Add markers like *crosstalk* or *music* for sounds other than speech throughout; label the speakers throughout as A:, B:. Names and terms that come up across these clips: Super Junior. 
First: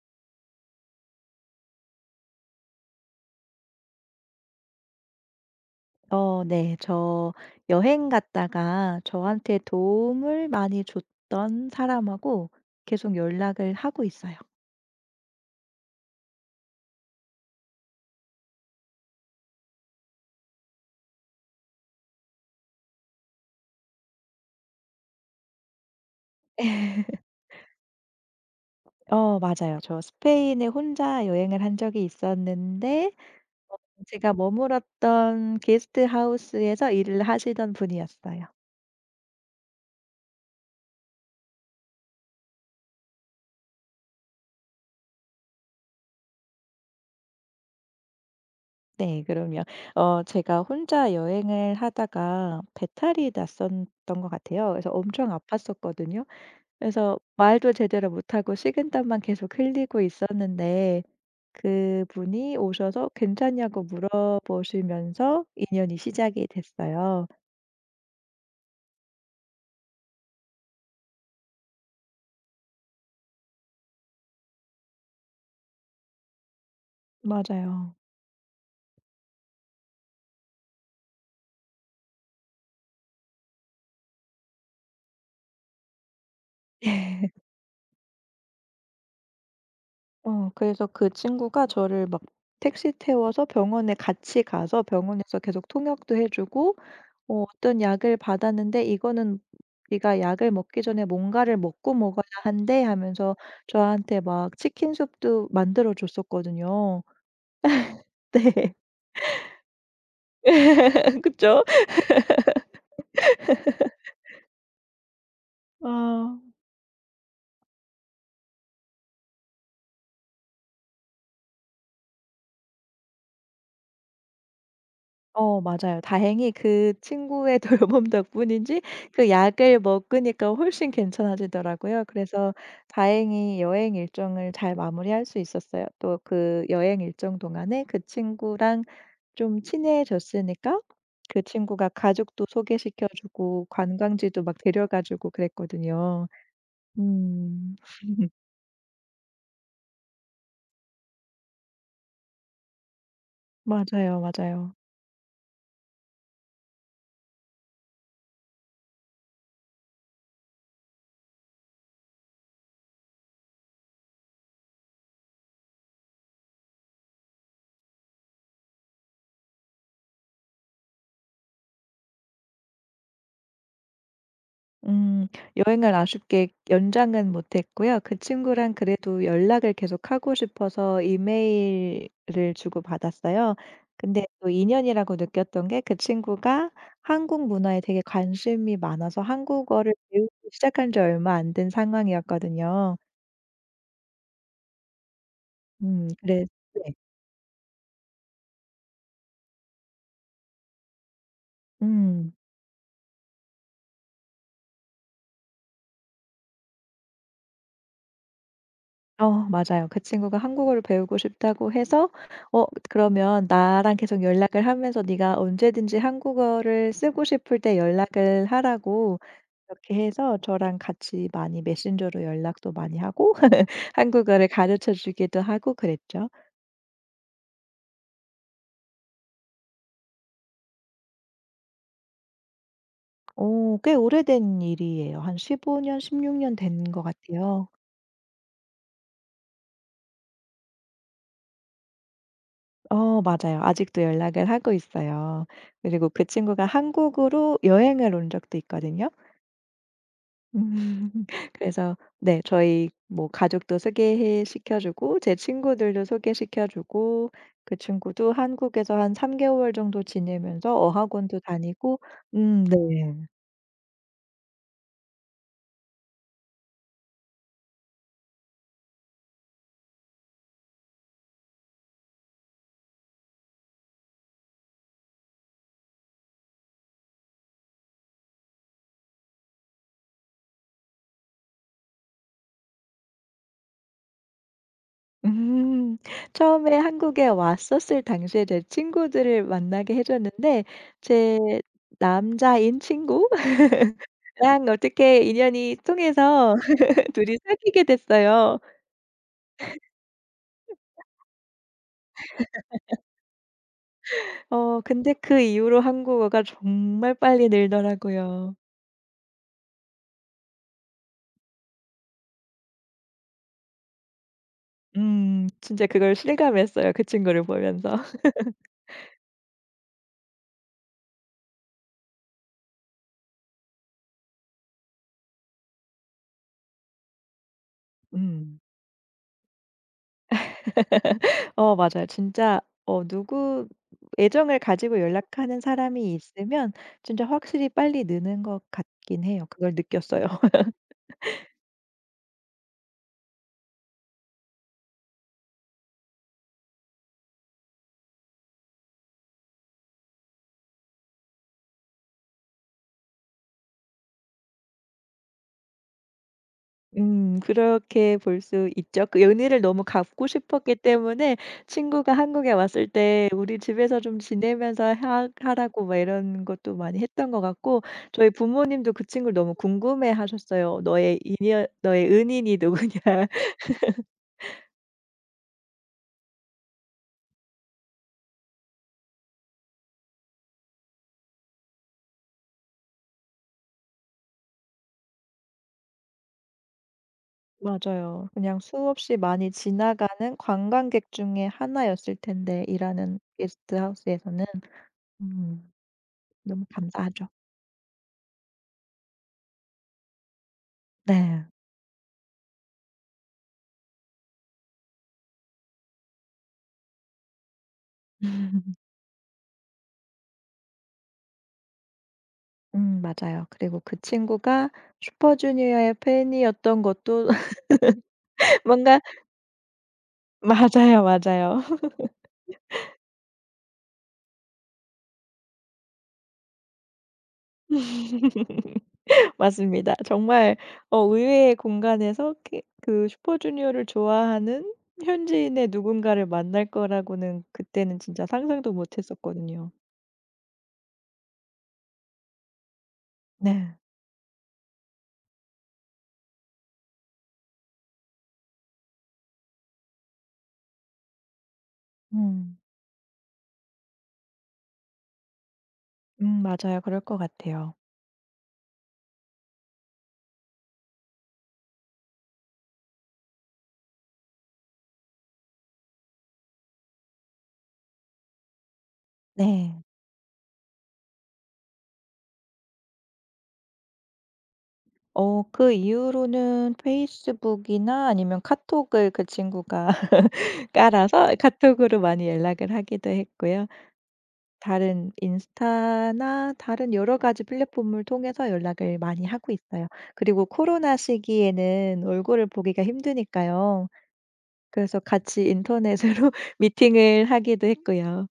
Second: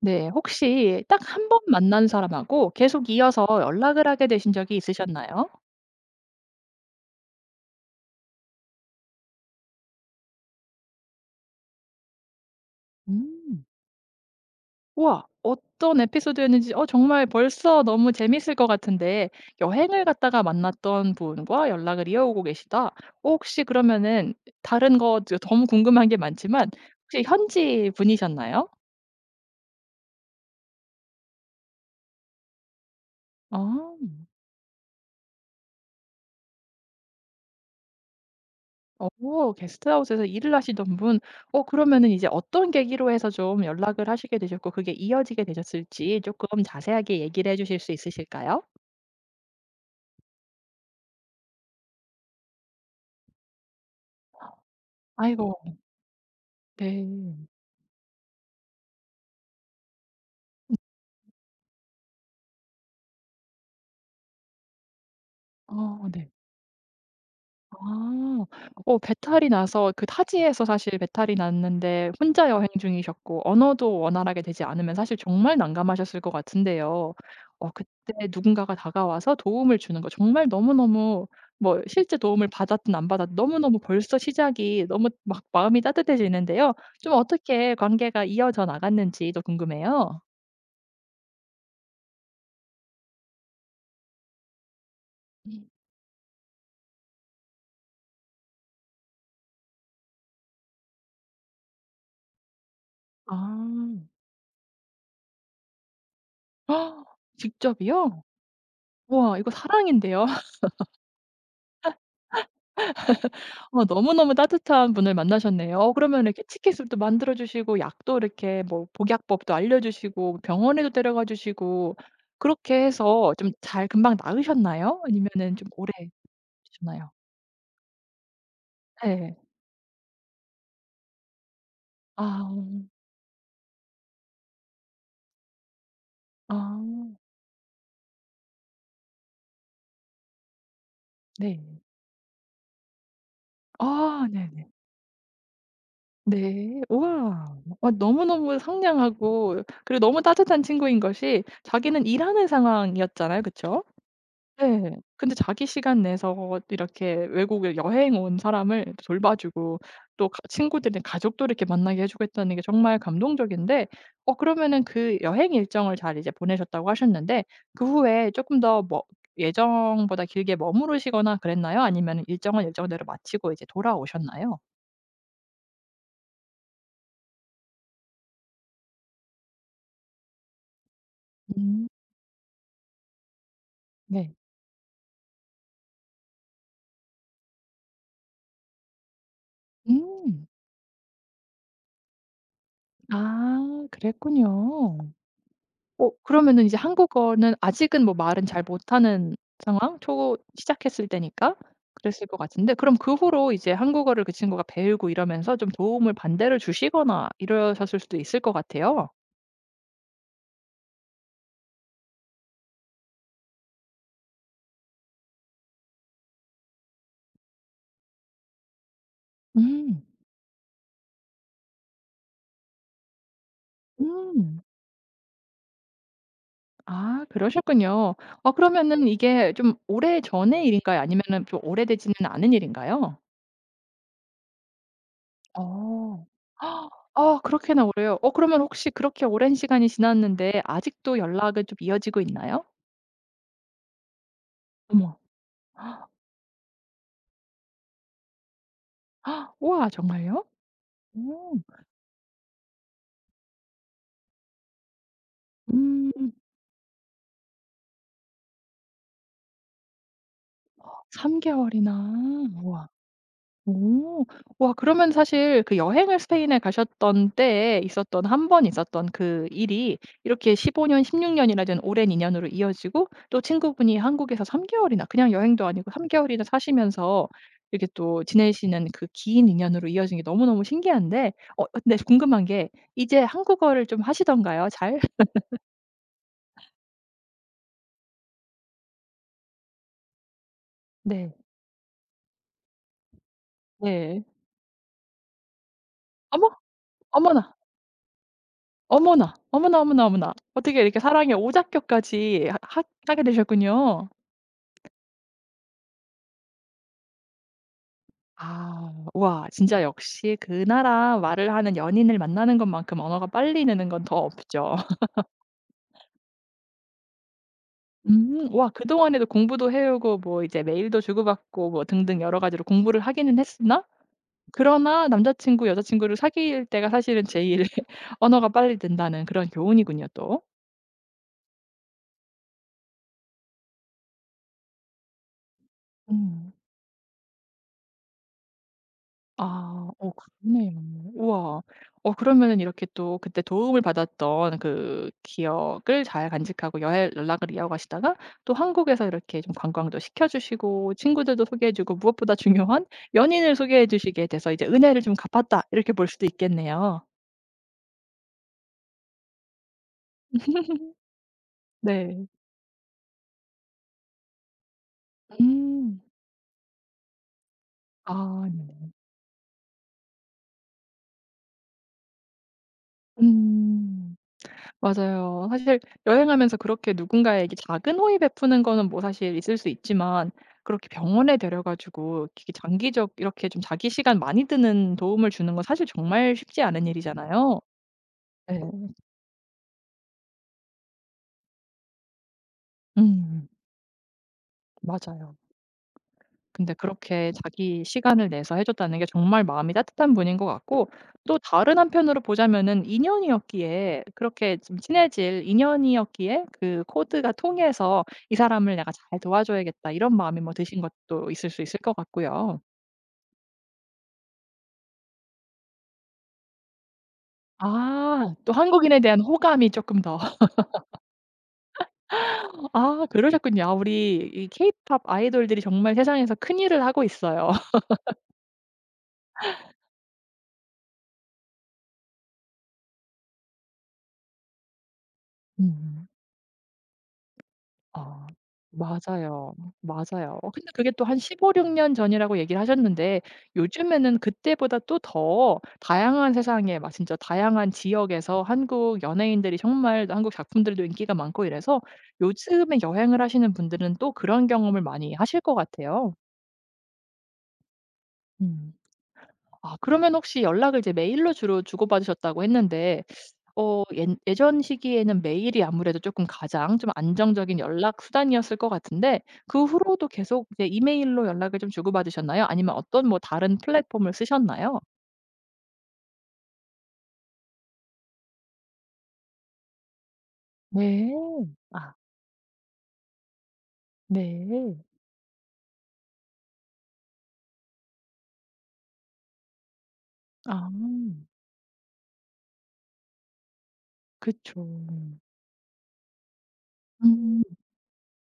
A: 네. 혹시 딱 한 번 만난 사람하고 계속 이어서 연락을 하게 되신 적이 있으셨나요?
B: 네. 저 여행 갔다가 저한테 도움을 많이 줬던 사람하고 계속
A: 음.
B: 연락을 하고 있어요.
A: 우와. 어떤 에피소드였는지 정말 벌써 너무 재밌을 것 같은데, 여행을 갔다가 만났던 분과 연락을 이어오고 계시다. 혹시 그러면은 다른 거 너무 궁금한 게 많지만,
B: *laughs*
A: 혹시 현지 분이셨나요?
B: 맞아요. 저 스페인에 혼자 여행을 한 적이 있었는데
A: 아.
B: 어 제가 머물었던 게스트하우스에서 일을 하시던 분이었어요.
A: 게스트하우스에서 일을 하시던 분. 그러면은 이제 어떤 계기로 해서 좀 연락을 하시게 되셨고 그게 이어지게 되셨을지 조금 자세하게 얘기를 해 주실 수 있으실까요?
B: 네. 그럼요. 제가 혼자 여행을 하다가 배탈이 났었던 것 같아요. 그래서 엄청
A: 아이고.
B: 아팠었거든요. 그래서
A: 네.
B: 말도 제대로 못하고 식은땀만 계속 흘리고 있었는데 그분이 오셔서 괜찮냐고 물어보시면서 인연이
A: 어 네.
B: 시작이 됐어요.
A: 아. 배탈이 나서 그 타지에서, 사실 배탈이 났는데 혼자 여행 중이셨고 언어도 원활하게 되지 않으면 사실 정말 난감하셨을 것 같은데요.
B: 맞아요.
A: 그때 누군가가 다가와서 도움을 주는 거 정말 너무너무, 뭐 실제 도움을 받았든 안 받았든 너무너무 벌써 시작이 너무 막 마음이 따뜻해지는데요. 좀
B: *laughs*
A: 어떻게 관계가 이어져 나갔는지도 궁금해요.
B: 그래서 그 친구가 저를 막 택시 태워서 병원에 같이 가서 병원에서
A: 네.
B: 계속 통역도 해 주고 어떤 약을 받았는데 "이거는 네가 약을 먹기 전에 뭔가를 먹고 먹어야 한대." 하면서
A: 아.
B: 저한테 막 치킨 수프도 만들어 줬었거든요.
A: 헉, 직접이요?
B: *laughs* 네.
A: 우와, 이거 사랑인데요.
B: *laughs* 그쵸?
A: 너무너무 따뜻한 분을 만나셨네요. 그러면
B: 아.
A: 이렇게 치킨술도 만들어 주시고 약도 이렇게, 뭐 복약법도 알려주시고 병원에도 데려가 주시고, 그렇게 해서 좀 잘 금방 나으셨나요? 아니면은 좀 오래
B: 맞아요. 다행히
A: 주셨
B: 그
A: 나요
B: 친구의 *laughs* 돌봄 덕분인지 그
A: 네.
B: 약을 먹으니까 훨씬 괜찮아지더라고요.
A: 아.
B: 그래서 다행히 여행 일정을 잘 마무리할 수 있었어요. 또
A: 아.
B: 그 여행 일정 동안에 그 친구랑 좀 친해졌으니까 그
A: 네.
B: 친구가 가족도 소개시켜 주고
A: 아
B: 관광지도 막
A: 네네.
B: 데려가 주고 그랬거든요.
A: 네. 우와.
B: 음
A: 와, 너무너무 상냥하고 그리고 너무 따뜻한 친구인 것이, 자기는 일하는 상황이었잖아요. 그쵸?
B: 맞아요, 맞아요.
A: 네. 근데 자기 시간 내서 이렇게 외국에 여행 온 사람을 돌봐 주고, 또 가 친구들이나 가족도 이렇게 만나게 해 주고 했다는 게 정말 감동적인데. 그러면은 그 여행 일정을 잘 이제 보내셨다고 하셨는데, 그 후에 조금 더, 뭐 예정보다 길게 머무르시거나 그랬나요? 아니면 일정은 일정대로 마치고 이제 돌아오셨나요?
B: 음. 여행을 아쉽게 연장은 못 했고요. 그 친구랑 그래도 연락을 계속하고 싶어서
A: 음.
B: 이메일을 주고받았어요. 근데
A: 네.
B: 또 인연이라고 느꼈던 게 그 친구가 한국 문화에 되게 관심이 많아서 한국어를 배우기
A: 음.
B: 시작한 지 얼마 안 된 상황이었거든요.
A: 아 그랬군요.
B: 그래
A: 그러면은 이제
B: 네.
A: 한국어는 아직은 뭐 말은 잘 못하는 상황? 초 시작했을 때니까 그랬을
B: 음.
A: 것 같은데, 그럼 그 후로 이제 한국어를 그 친구가 배우고 이러면서 좀 도움을 반대로 주시거나 이러셨을 수도 있을 것 같아요.
B: 맞아요. 그 친구가 한국어를 배우고 싶다고 해서 "어 그러면 나랑 계속 연락을 하면서 네가 언제든지 한국어를 쓰고 싶을 때 연락을 하라."고 이렇게
A: 음.
B: 해서 저랑 같이 많이 메신저로 연락도 많이 하고 *laughs* 한국어를
A: 음.
B: 가르쳐 주기도 하고 그랬죠.
A: 아 그러셨군요. 아 그러면은 이게 좀 오래전의 일인가요? 아니면은 좀 오래되지는 않은 일인가요?
B: 오 꽤 오래된 일이에요. 한 15년,
A: 어.
B: 16년 된 것
A: 아
B: 같아요.
A: 그렇게나 오래요. 그러면 혹시 그렇게 오랜 시간이 지났는데 아직도 연락은 좀 이어지고 있나요?
B: 맞아요. 아직도 연락을 하고
A: 어머.
B: 있어요. 그리고 그 친구가 한국으로 여행을 온 적도 있거든요.
A: 우와 정말요?
B: 음. *laughs*
A: 오.
B: 그래서 네 저희 뭐 가족도 소개해 시켜 주고 제 친구들도
A: 음.
B: 소개시켜 주고 그 친구도 한국에서 한 3개월 정도 지내면서
A: 3
B: 어학원도 다니고
A: 개월이나.
B: 네.
A: 우와. 오. 와 그러면 사실 그 여행을 스페인에 가셨던 때에 있었던, 한 번 있었던 그 일이 이렇게 15년 16 년이나 된 오랜 인연으로 이어지고, 또 친구분이 한국에서 3 개월이나, 그냥 여행도 아니고 3 개월이나 사시면서 이렇게 또 지내시는 그 긴 인연으로 이어진 게 너무너무 신기한데. 근데 궁금한 게, 이제 한국어를 좀 하시던가요? 잘?
B: 음. *laughs* 처음에 한국에 왔었을 당시에 제 친구들을 만나게 해 줬는데
A: 네.
B: 제 남자인 친구랑
A: 네.
B: 어떻게 인연이
A: 어머.
B: 통해서 *laughs* 둘이
A: 어머나.
B: 사귀게 됐어요.
A: 어머나, 어머나, 어머나, 어머나. 어떻게 이렇게 사랑의 오작교까지 하 하 하게 되셨군요.
B: 근데 그 이후로 한국어가 정말 빨리 늘더라고요.
A: 아. 와 진짜 역시 그 나라 말을 하는 연인을 만나는 것만큼 언어가 빨리 느는 건 더 없죠.
B: 음. 진짜 그걸 실감했어요, 그 친구를 보면서.
A: *laughs* 음, 와 그동안에도 공부도 해 오고 뭐 이제 메일도 주고받고 뭐 등등 여러 가지로 공부를 하기는 했으나, 그러나 남자 친구, 여자 친구를 사귈 때가 사실은 제일
B: *laughs*
A: *laughs* 언어가
B: 음.
A: 빨리 든다는 그런 교훈이군요 또.
B: 맞아요. 진짜 누구 애정을 가지고 연락하는 사람이
A: 음.
B: 있으면 진짜 확실히 빨리 느는 것 같긴 해요. 그걸
A: 아.
B: 느꼈어요.
A: 그러네요. 우와. 그러면은 이렇게 또 그때 도움을 받았던 그 기억을 잘 간직하고 여행 연락을 이어가시다가, 또 한국에서 이렇게 좀 관광도 시켜 주시고 친구들도 소개해 주고, 무엇보다 중요한 연인을 소개해 주시게 돼서 이제 '은혜를 좀 갚았다.' 이렇게 볼 수도 있겠네요.
B: 그렇게 볼 수 있죠. 그 연희를 너무 갚고 싶었기 때문에 친구가
A: 네.
B: 한국에 왔을 때 우리 집에서 좀 지내면서 하 하라고 막
A: 음.
B: 이런 것도 많이 했던 것 같고
A: 아
B: 저희
A: 네.
B: 부모님도 그 친구를 너무 궁금해하셨어요. "너의 인연 너의 은인이 누구냐." *laughs*
A: 음. 맞아요. 사실 여행하면서 그렇게 누군가에게 작은 호의 베푸는 거는 뭐 사실 있을 수 있지만, 그렇게 병원에 데려 가지고 이렇게 장기적, 이렇게 좀 자기 시간 많이 드는 도움을 주는 건 사실 정말 쉽지 않은 일이잖아요.
B: 맞아요. 그냥
A: 네.
B: 수없이 많이 지나가는 관광객 중에 하나였을 텐데 일하는
A: 음
B: 게스트하우스에서는.
A: 맞아요.
B: 음 너무
A: 근데
B: 감사하죠.
A: 그렇게 자기 시간을 내서 해 줬다는 게 정말 마음이 따뜻한 분인 것 같고, 또
B: 네.
A: 다른 한편으로 보자면은 인연이었기에, 그렇게 좀 친해질 인연이었기에 그 코드가 통해서 '이 사람을
B: *laughs*
A: 내가 잘 도와줘야겠다.' 이런 마음이 뭐 드신 것도 있을 수 있을 것 같고요.
B: 맞아요. 그리고 그 친구가 슈퍼주니어의 팬이었던 것도 *laughs*
A: 아, 또 한국인에
B: 뭔가
A: 대한 호감이 조금 더. *laughs*
B: 맞아요, 맞아요.
A: 아 그러셨군요. 아 우리 이 케이팝 아이돌들이 정말 세상에서 큰일을 하고 있어요. *laughs*
B: *laughs* 맞습니다. 정말 의외의 공간에서 그 슈퍼주니어를 좋아하는 현지인의
A: 음.
B: 누군가를 만날 거라고는 그때는 진짜
A: 아
B: 상상도 못
A: 맞아요.
B: 했었거든요.
A: 맞아요. 어, 근데 그게 또 한 1 5육6년 전이라고 얘기를 하셨는데,
B: 네.
A: 요즘에는 그때보다 또 더 다양한 세상에, 막 진짜 다양한 지역에서 한국 연예인들이 정말, 한국 작품들도 인기가 많고 이래서
B: 음.
A: 요즘에 여행을 하시는 분들은 또 그런 경험을 많이 하실 것 같아요.
B: 맞아요. 그럴 것 같아요.
A: 음. 아 그러면 혹시 연락을 이제 메일로 주로 주고받으셨다고 했는데, 어 예 예전 시기에는 메일이 아무래도 조금 가장 좀 안정적인 연락 수단이었을 것 같은데, 그
B: 네.
A: 후로도 계속 이제 이메일로 연락을 좀 주고받으셨나요? 아니면 어떤 뭐 다른 플랫폼을 쓰셨나요?
B: 그 이후로는 페이스북이나 아니면 카톡을 그 친구가
A: 네.
B: 깔아서
A: 아
B: 카톡으로 많이 연락을 하기도 했고요.
A: 네.
B: 다른 인스타나 다른 여러 가지 플랫폼을 통해서 연락을 많이 하고 있어요. 그리고
A: 아
B: 코로나 시기에는 얼굴을 보기가 힘드니까요.
A: 그쵸.
B: 그래서 같이 인터넷으로 *laughs* 미팅을
A: 음.
B: 하기도 했고요.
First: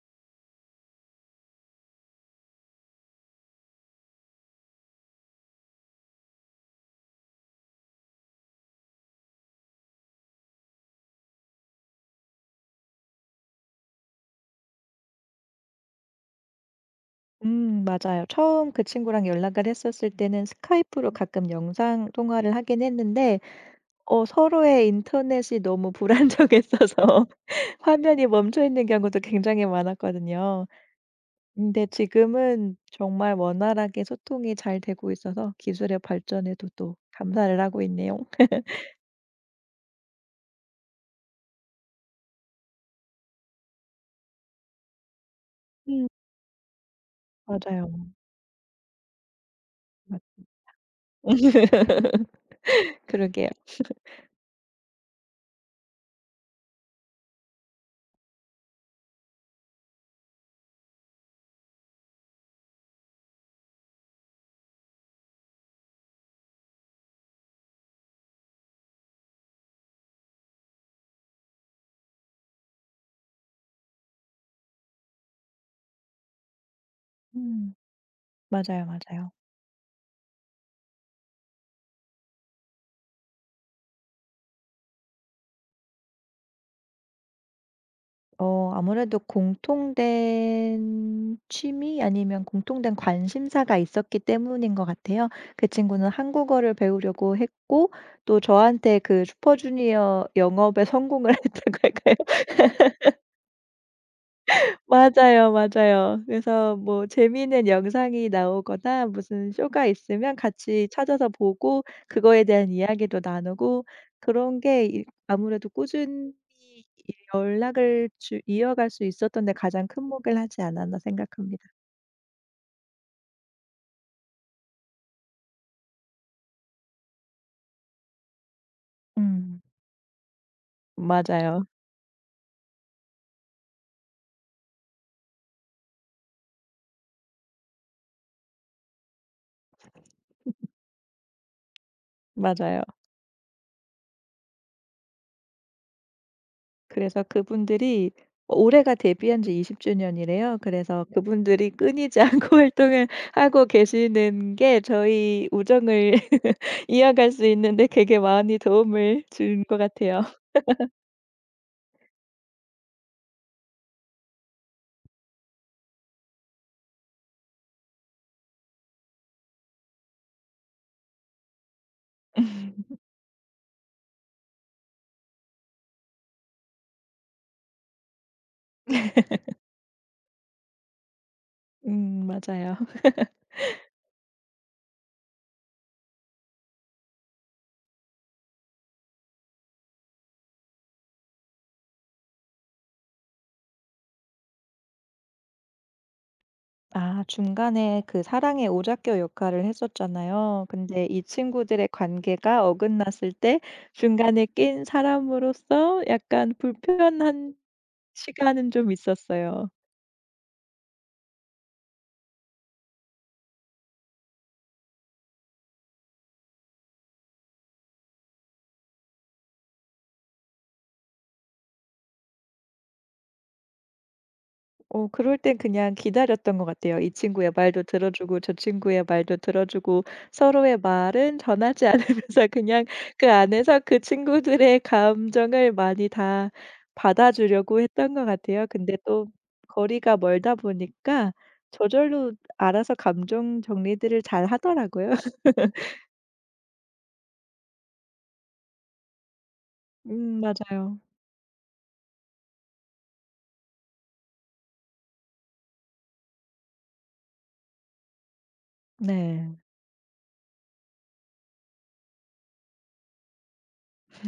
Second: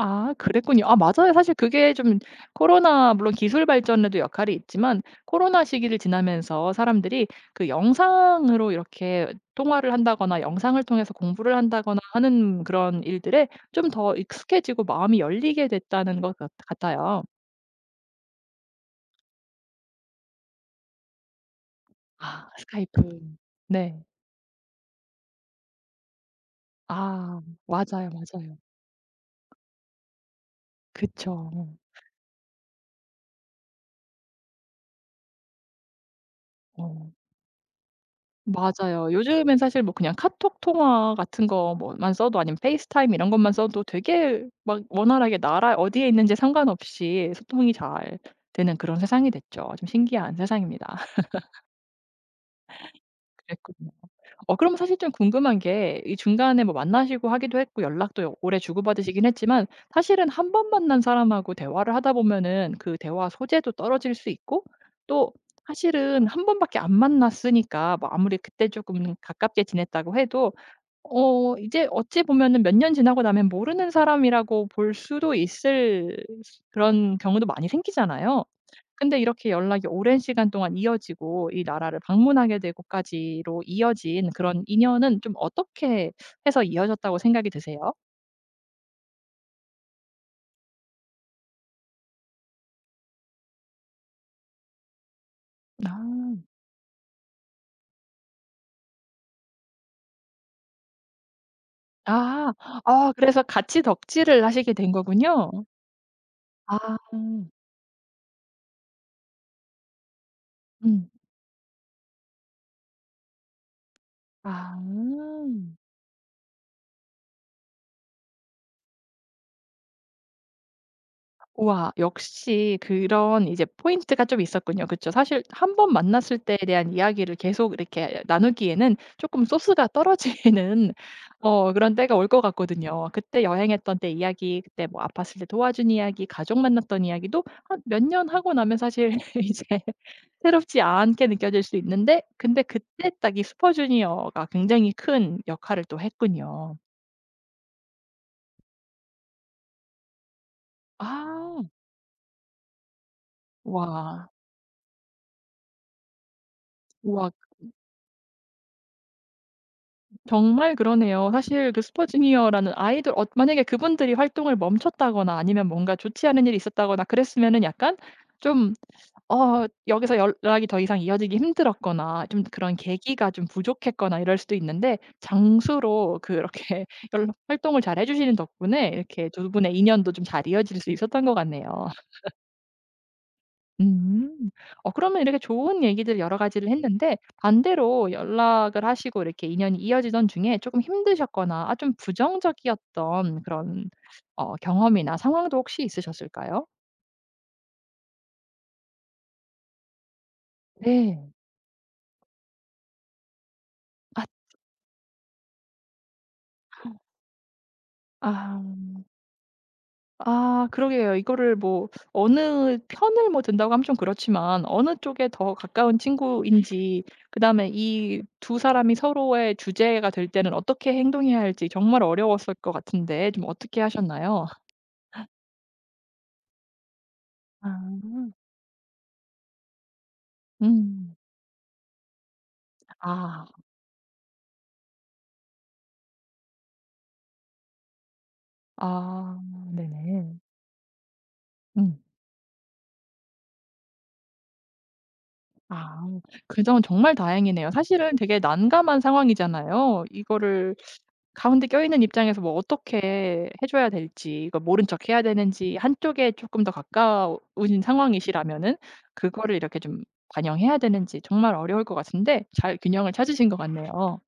A: 아 그랬군요. 아 맞아요. 사실 그게 좀, 코로나 물론 기술 발전에도 역할이 있지만, 코로나 시기를 지나면서 사람들이 그 영상으로 이렇게 통화를 한다거나 영상을 통해서 공부를 한다거나 하는 그런 일들에 좀 더 익숙해지고 마음이 열리게 됐다는 것 같 같아요.
B: 맞아요. 처음 그 친구랑 연락을 했었을 때는 스카이프로 가끔 영상
A: 아
B: 통화를 하긴
A: 스카이프.
B: 했는데
A: 네. 네.
B: 서로의 인터넷이 너무 불안정했어서
A: 아
B: *laughs*
A: 맞아요,
B: 화면이
A: 맞아요.
B: 멈춰 있는 경우도 굉장히 많았거든요.
A: 그쵸.
B: 근데 지금은 정말 원활하게 소통이 잘 되고 있어서 기술의 발전에도 또
A: 어.
B: 감사를 하고 있네요.
A: 맞아요. 요즘엔 사실 뭐 그냥 카톡 통화 같은 거 뭐만 써도, 아니면 페이스타임 이런 것만 써도 되게 막 원활하게 나라 어디에
B: 음.
A: 있는지 상관없이 소통이
B: 맞아요.
A: 잘 되는 그런 세상이 됐죠. 좀
B: 맞
A: 신기한 세상입니다. *laughs*
B: *laughs* 그러게요.
A: 그랬거든요. 그럼 사실 좀 궁금한 게 이 중간에 뭐 만나시고 하기도 했고 연락도 오래 주고받으시긴 했지만, 사실은 한 번 만난 사람하고 대화를 하다 보면은 그 대화 소재도 떨어질 수 있고, 또 사실은 한 번밖에 안 만났으니까 뭐 아무리 그때 조금 가깝게 지냈다고 해도 이제 어찌 보면은 몇 년 지나고 나면 모르는 사람이라고 볼 수도 있을 수, 그런 경우도 많이
B: 음.
A: 생기잖아요.
B: 맞아요,
A: 근데
B: 맞아요.
A: 이렇게 연락이 오랜 시간 동안 이어지고 이 나라를 방문하게 되고까지로 이어진 그런 인연은 좀 어떻게 해서 이어졌다고 생각이 드세요?
B: 아무래도 공통된 취미 아니면 공통된 관심사가 있었기 때문인 것 같아요. 그 친구는
A: 아.
B: 한국어를 배우려고 했고 또 저한테 그 슈퍼주니어 영업에 성공을 *laughs* 했다고 해요
A: 아. 아 그래서 같이 덕질을 하시게 된 거군요.
B: 맞아요, 맞아요. 그래서
A: 아.
B: 뭐 재미있는 영상이 나오거나 무슨 쇼가 있으면 같이
A: 음.
B: 찾아서 보고 그거에 대한 이야기도 나누고 그런
A: 아.
B: 게 이 아무래도 꾸준히 이 연락을 주 이어갈 수 있었던 데 가장 큰 목을 하지 않았나 생각합니다.
A: 우와. 역시 그런 이제 포인트가 좀 있었군요. 그쵸. 사실 한 번 만났을 때에 대한 이야기를 계속 이렇게 나누기에는 조금
B: 음.
A: 소스가 떨어지는 *laughs*
B: 맞아요.
A: 그런 때가 올 것 같거든요. 그때 여행했던 때 이야기, 그때 뭐 아팠을 때 도와준 이야기, 가족 만났던 이야기도 한 몇 년 하고 나면 사실 *laughs* 이제 새롭지 않게 느껴질 수 있는데, 근데
B: 맞아요.
A: 그때 딱 이 슈퍼주니어가 굉장히 큰 역할을 또 했군요.
B: 그래서 그분들이 올해가 데뷔한 지 20 주년이래요. 그래서 네.
A: 아.
B: 그분들이 끊이지 않고 *laughs* 활동을 하고
A: 와.
B: 계시는 게 저희 우정을 *laughs*
A: 우와.
B: 이어갈 수 있는데 되게 많이 도움을 준 것 같아요.
A: 정말 그러네요. 사실 그 슈퍼주니어라는 아이돌, 만약에 그분들이 활동을 멈췄다거나 아니면 뭔가 좋지 않은 일이 있었다거나 그랬으면은 약간 좀, 여기서 연락이 더 이상 이어지기 힘들었거나 좀 그런 계기가 좀 부족했거나 이럴 수도 있는데, 장수로 그렇게 *laughs* 연락 활동을 잘해 주시는 덕분에 이렇게 두 분의 인연도 좀 잘 이어질 수 있었던 것 같네요.
B: 맞아요.
A: 음. 그러면 이렇게 좋은 얘기들 여러 가지를 했는데, 반대로 연락을 하시고 이렇게 인연이 이어지던 중에 조금 힘드셨거나 아 좀 부정적이었던 그런 경험이나 상황도 혹시 있으셨을까요?
B: 아 중간에 그 사랑의 오작교 역할을 했었잖아요. 근데 이
A: 네.
B: 친구들의 관계가 어긋났을 때
A: 아.
B: 중간에 낀 사람으로서 약간 불편한
A: 아.
B: 시간은 좀 있었어요.
A: 아 그러게요. 이거를 뭐 어느 편을 뭐 든다고 하면 좀 그렇지만 어느 쪽에 더 가까운 친구인지, 그다음에 이 두 사람이 서로의 주제가 될 때는 어떻게 행동해야 할지 정말 어려웠을 것 같은데, 좀 어떻게 하셨나요?
B: 그럴 땐 그냥 기다렸던 것 같아요. 이 친구의
A: 아.
B: 말도 들어주고 저 친구의 말도 들어주고 서로의
A: 음.
B: 말은 전하지 않으면서 *laughs* 그냥 그
A: 아.
B: 안에서 그 친구들의 감정을 많이 다 받아주려고 했던 것 같아요. 근데 또
A: 아
B: 거리가
A: 네네.
B: 멀다 보니까
A: 음.
B: 저절로 알아서 감정 정리들을 잘하더라고요. *laughs*
A: 아 그 점은 정말 다행이네요. 사실은 되게 난감한 상황이잖아요. 이거를
B: 맞아요.
A: 가운데 껴있는 입장에서 뭐 어떻게 해 줘야 될지, 이거 모른 척 해야 되는지, 한쪽에 조금 더 가까우신 상황이시라면은 그거를
B: 네.
A: 이렇게 좀 반영해야 되는지 정말 어려울 것 같은데, 잘 균형을 찾으신 것 같네요.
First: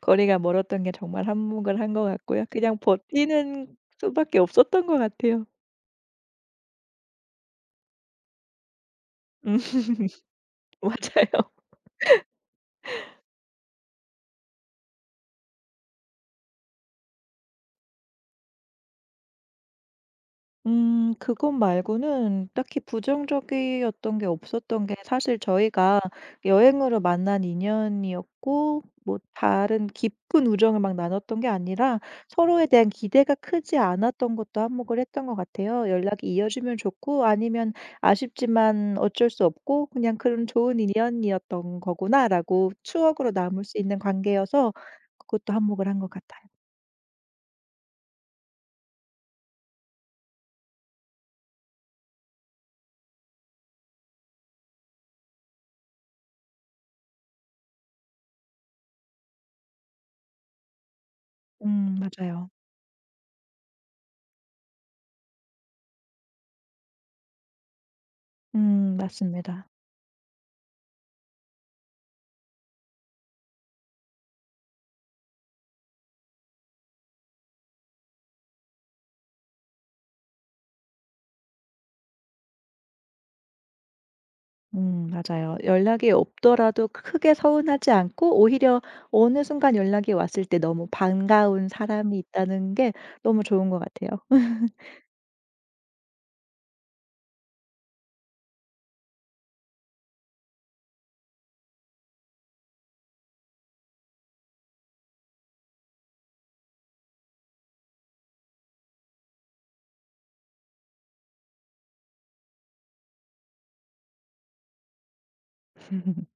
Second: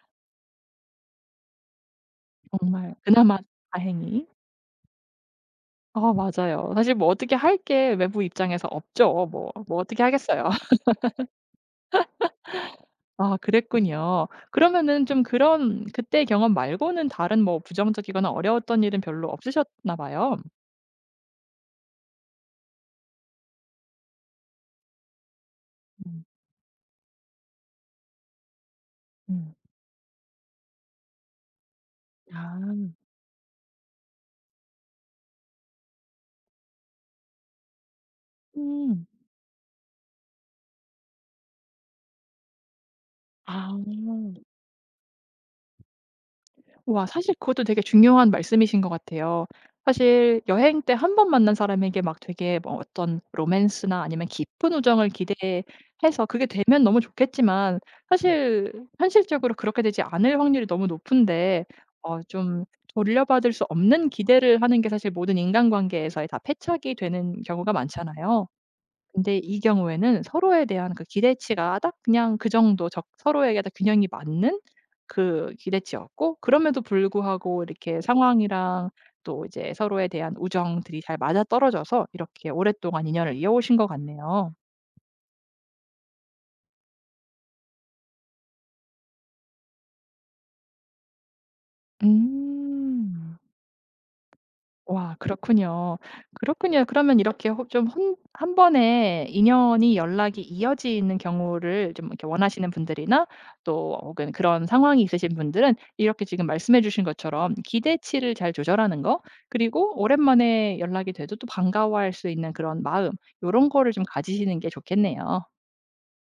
B: 거리가 멀었던 게 정말 한몫을 한 것 같고요. 그냥
A: 정말 그나마
B: 버티는
A: 다행히.
B: 수밖에 없었던 것 같아요.
A: 아 맞아요. 사실 뭐 어떻게 할 게 외부 입장에서 없죠. 뭐
B: 음 *laughs*
A: 뭐 어떻게 하겠어요.
B: 맞아요.
A: 아 그랬군요. 그러면은 좀 그런 그때 경험 말고는 다른 뭐 부정적이거나 어려웠던 일은 별로 없으셨나 봐요.
B: 그것 말고는 딱히 부정적이었던 게 없었던 게 사실 저희가
A: 음.
B: 여행으로 만난 인연이었고 뭐
A: 음.
B: 다른 깊은 우정을 막 나눴던 게 아니라 서로에 대한
A: 아.
B: 기대가 크지 않았던 것도 한몫을 했던 것 같아요. 연락이 이어지면 좋고 아니면 아쉽지만
A: 음.
B: 어쩔 수 없고 그냥 '그런 좋은 인연이었던 거구나.'라고 추억으로 남을
A: 아.
B: 수 있는 관계여서 그것도 한몫을 한 것 같아요.
A: 와, 사실 그것도 되게 중요한 말씀이신 것 같아요. 사실 여행 때 한 번 만난 사람에게 막 되게 뭐 어떤 로맨스나 아니면 깊은 우정을 기대해서 그게 되면 너무 좋겠지만, 사실 현실적으로 그렇게 되지 않을 확률이 너무 높은데.
B: 맞아요.
A: 좀 돌려받을 수 없는 기대를 하는 게 사실 모든 인간관계에서의 다 패착이 되는 경우가 많잖아요. 근데 이
B: 맞습니다.
A: 경우에는 서로에 대한 그 기대치가 딱 그냥 그 정도 적 서로에게 딱 균형이 맞는 그 기대치였고, 그럼에도 불구하고 이렇게 상황이랑 또 이제 서로에 대한 우정들이 잘 맞아떨어져서 이렇게 오랫동안 인연을 이어오신 것 같네요.
B: 맞아요. 연락이 없더라도 크게 서운하지 않고 오히려 어느 순간 연락이 왔을 때 너무 반가운 사람이 있다는 게
A: 음.
B: 너무 좋은 것 같아요.
A: 와 그렇군요. 그렇군요. 그러면 이렇게 호 좀 혼 한 번에 인연이 연락이 이어지는 경우를 좀 이렇게 원하시는 분들이나 또 혹은 그런 상황이 있으신 분들은 이렇게 지금 말씀해 주신 것처럼 기대치를 잘 조절하는 거, 그리고 오랜만에 연락이 돼도 또 반가워할 수 있는 그런 마음, 요런 거를 좀 가지시는 게 좋겠네요.
B: *laughs*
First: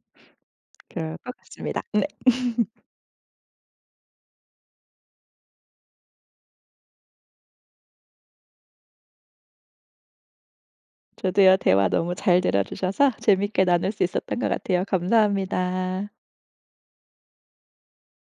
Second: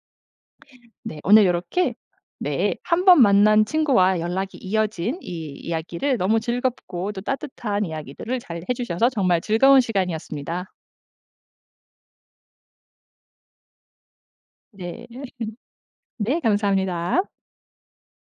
B: 그럴
A: 네.
B: 것
A: 오늘 이렇
B: 같습니다.
A: 게
B: 네.
A: 네 한 번 만난 친구와 연락이 이어진 이 이야기를 너무 즐겁고 또 따뜻한 이야기들을 잘 해 주셔서 정말 즐거운 시간이었습니다.
B: 저도요. 대화 너무 잘 들어 주셔서 재밌게 나눌 수 있었던 것 같아요.
A: 네.
B: 감사합니다.
A: 네 감사합니다.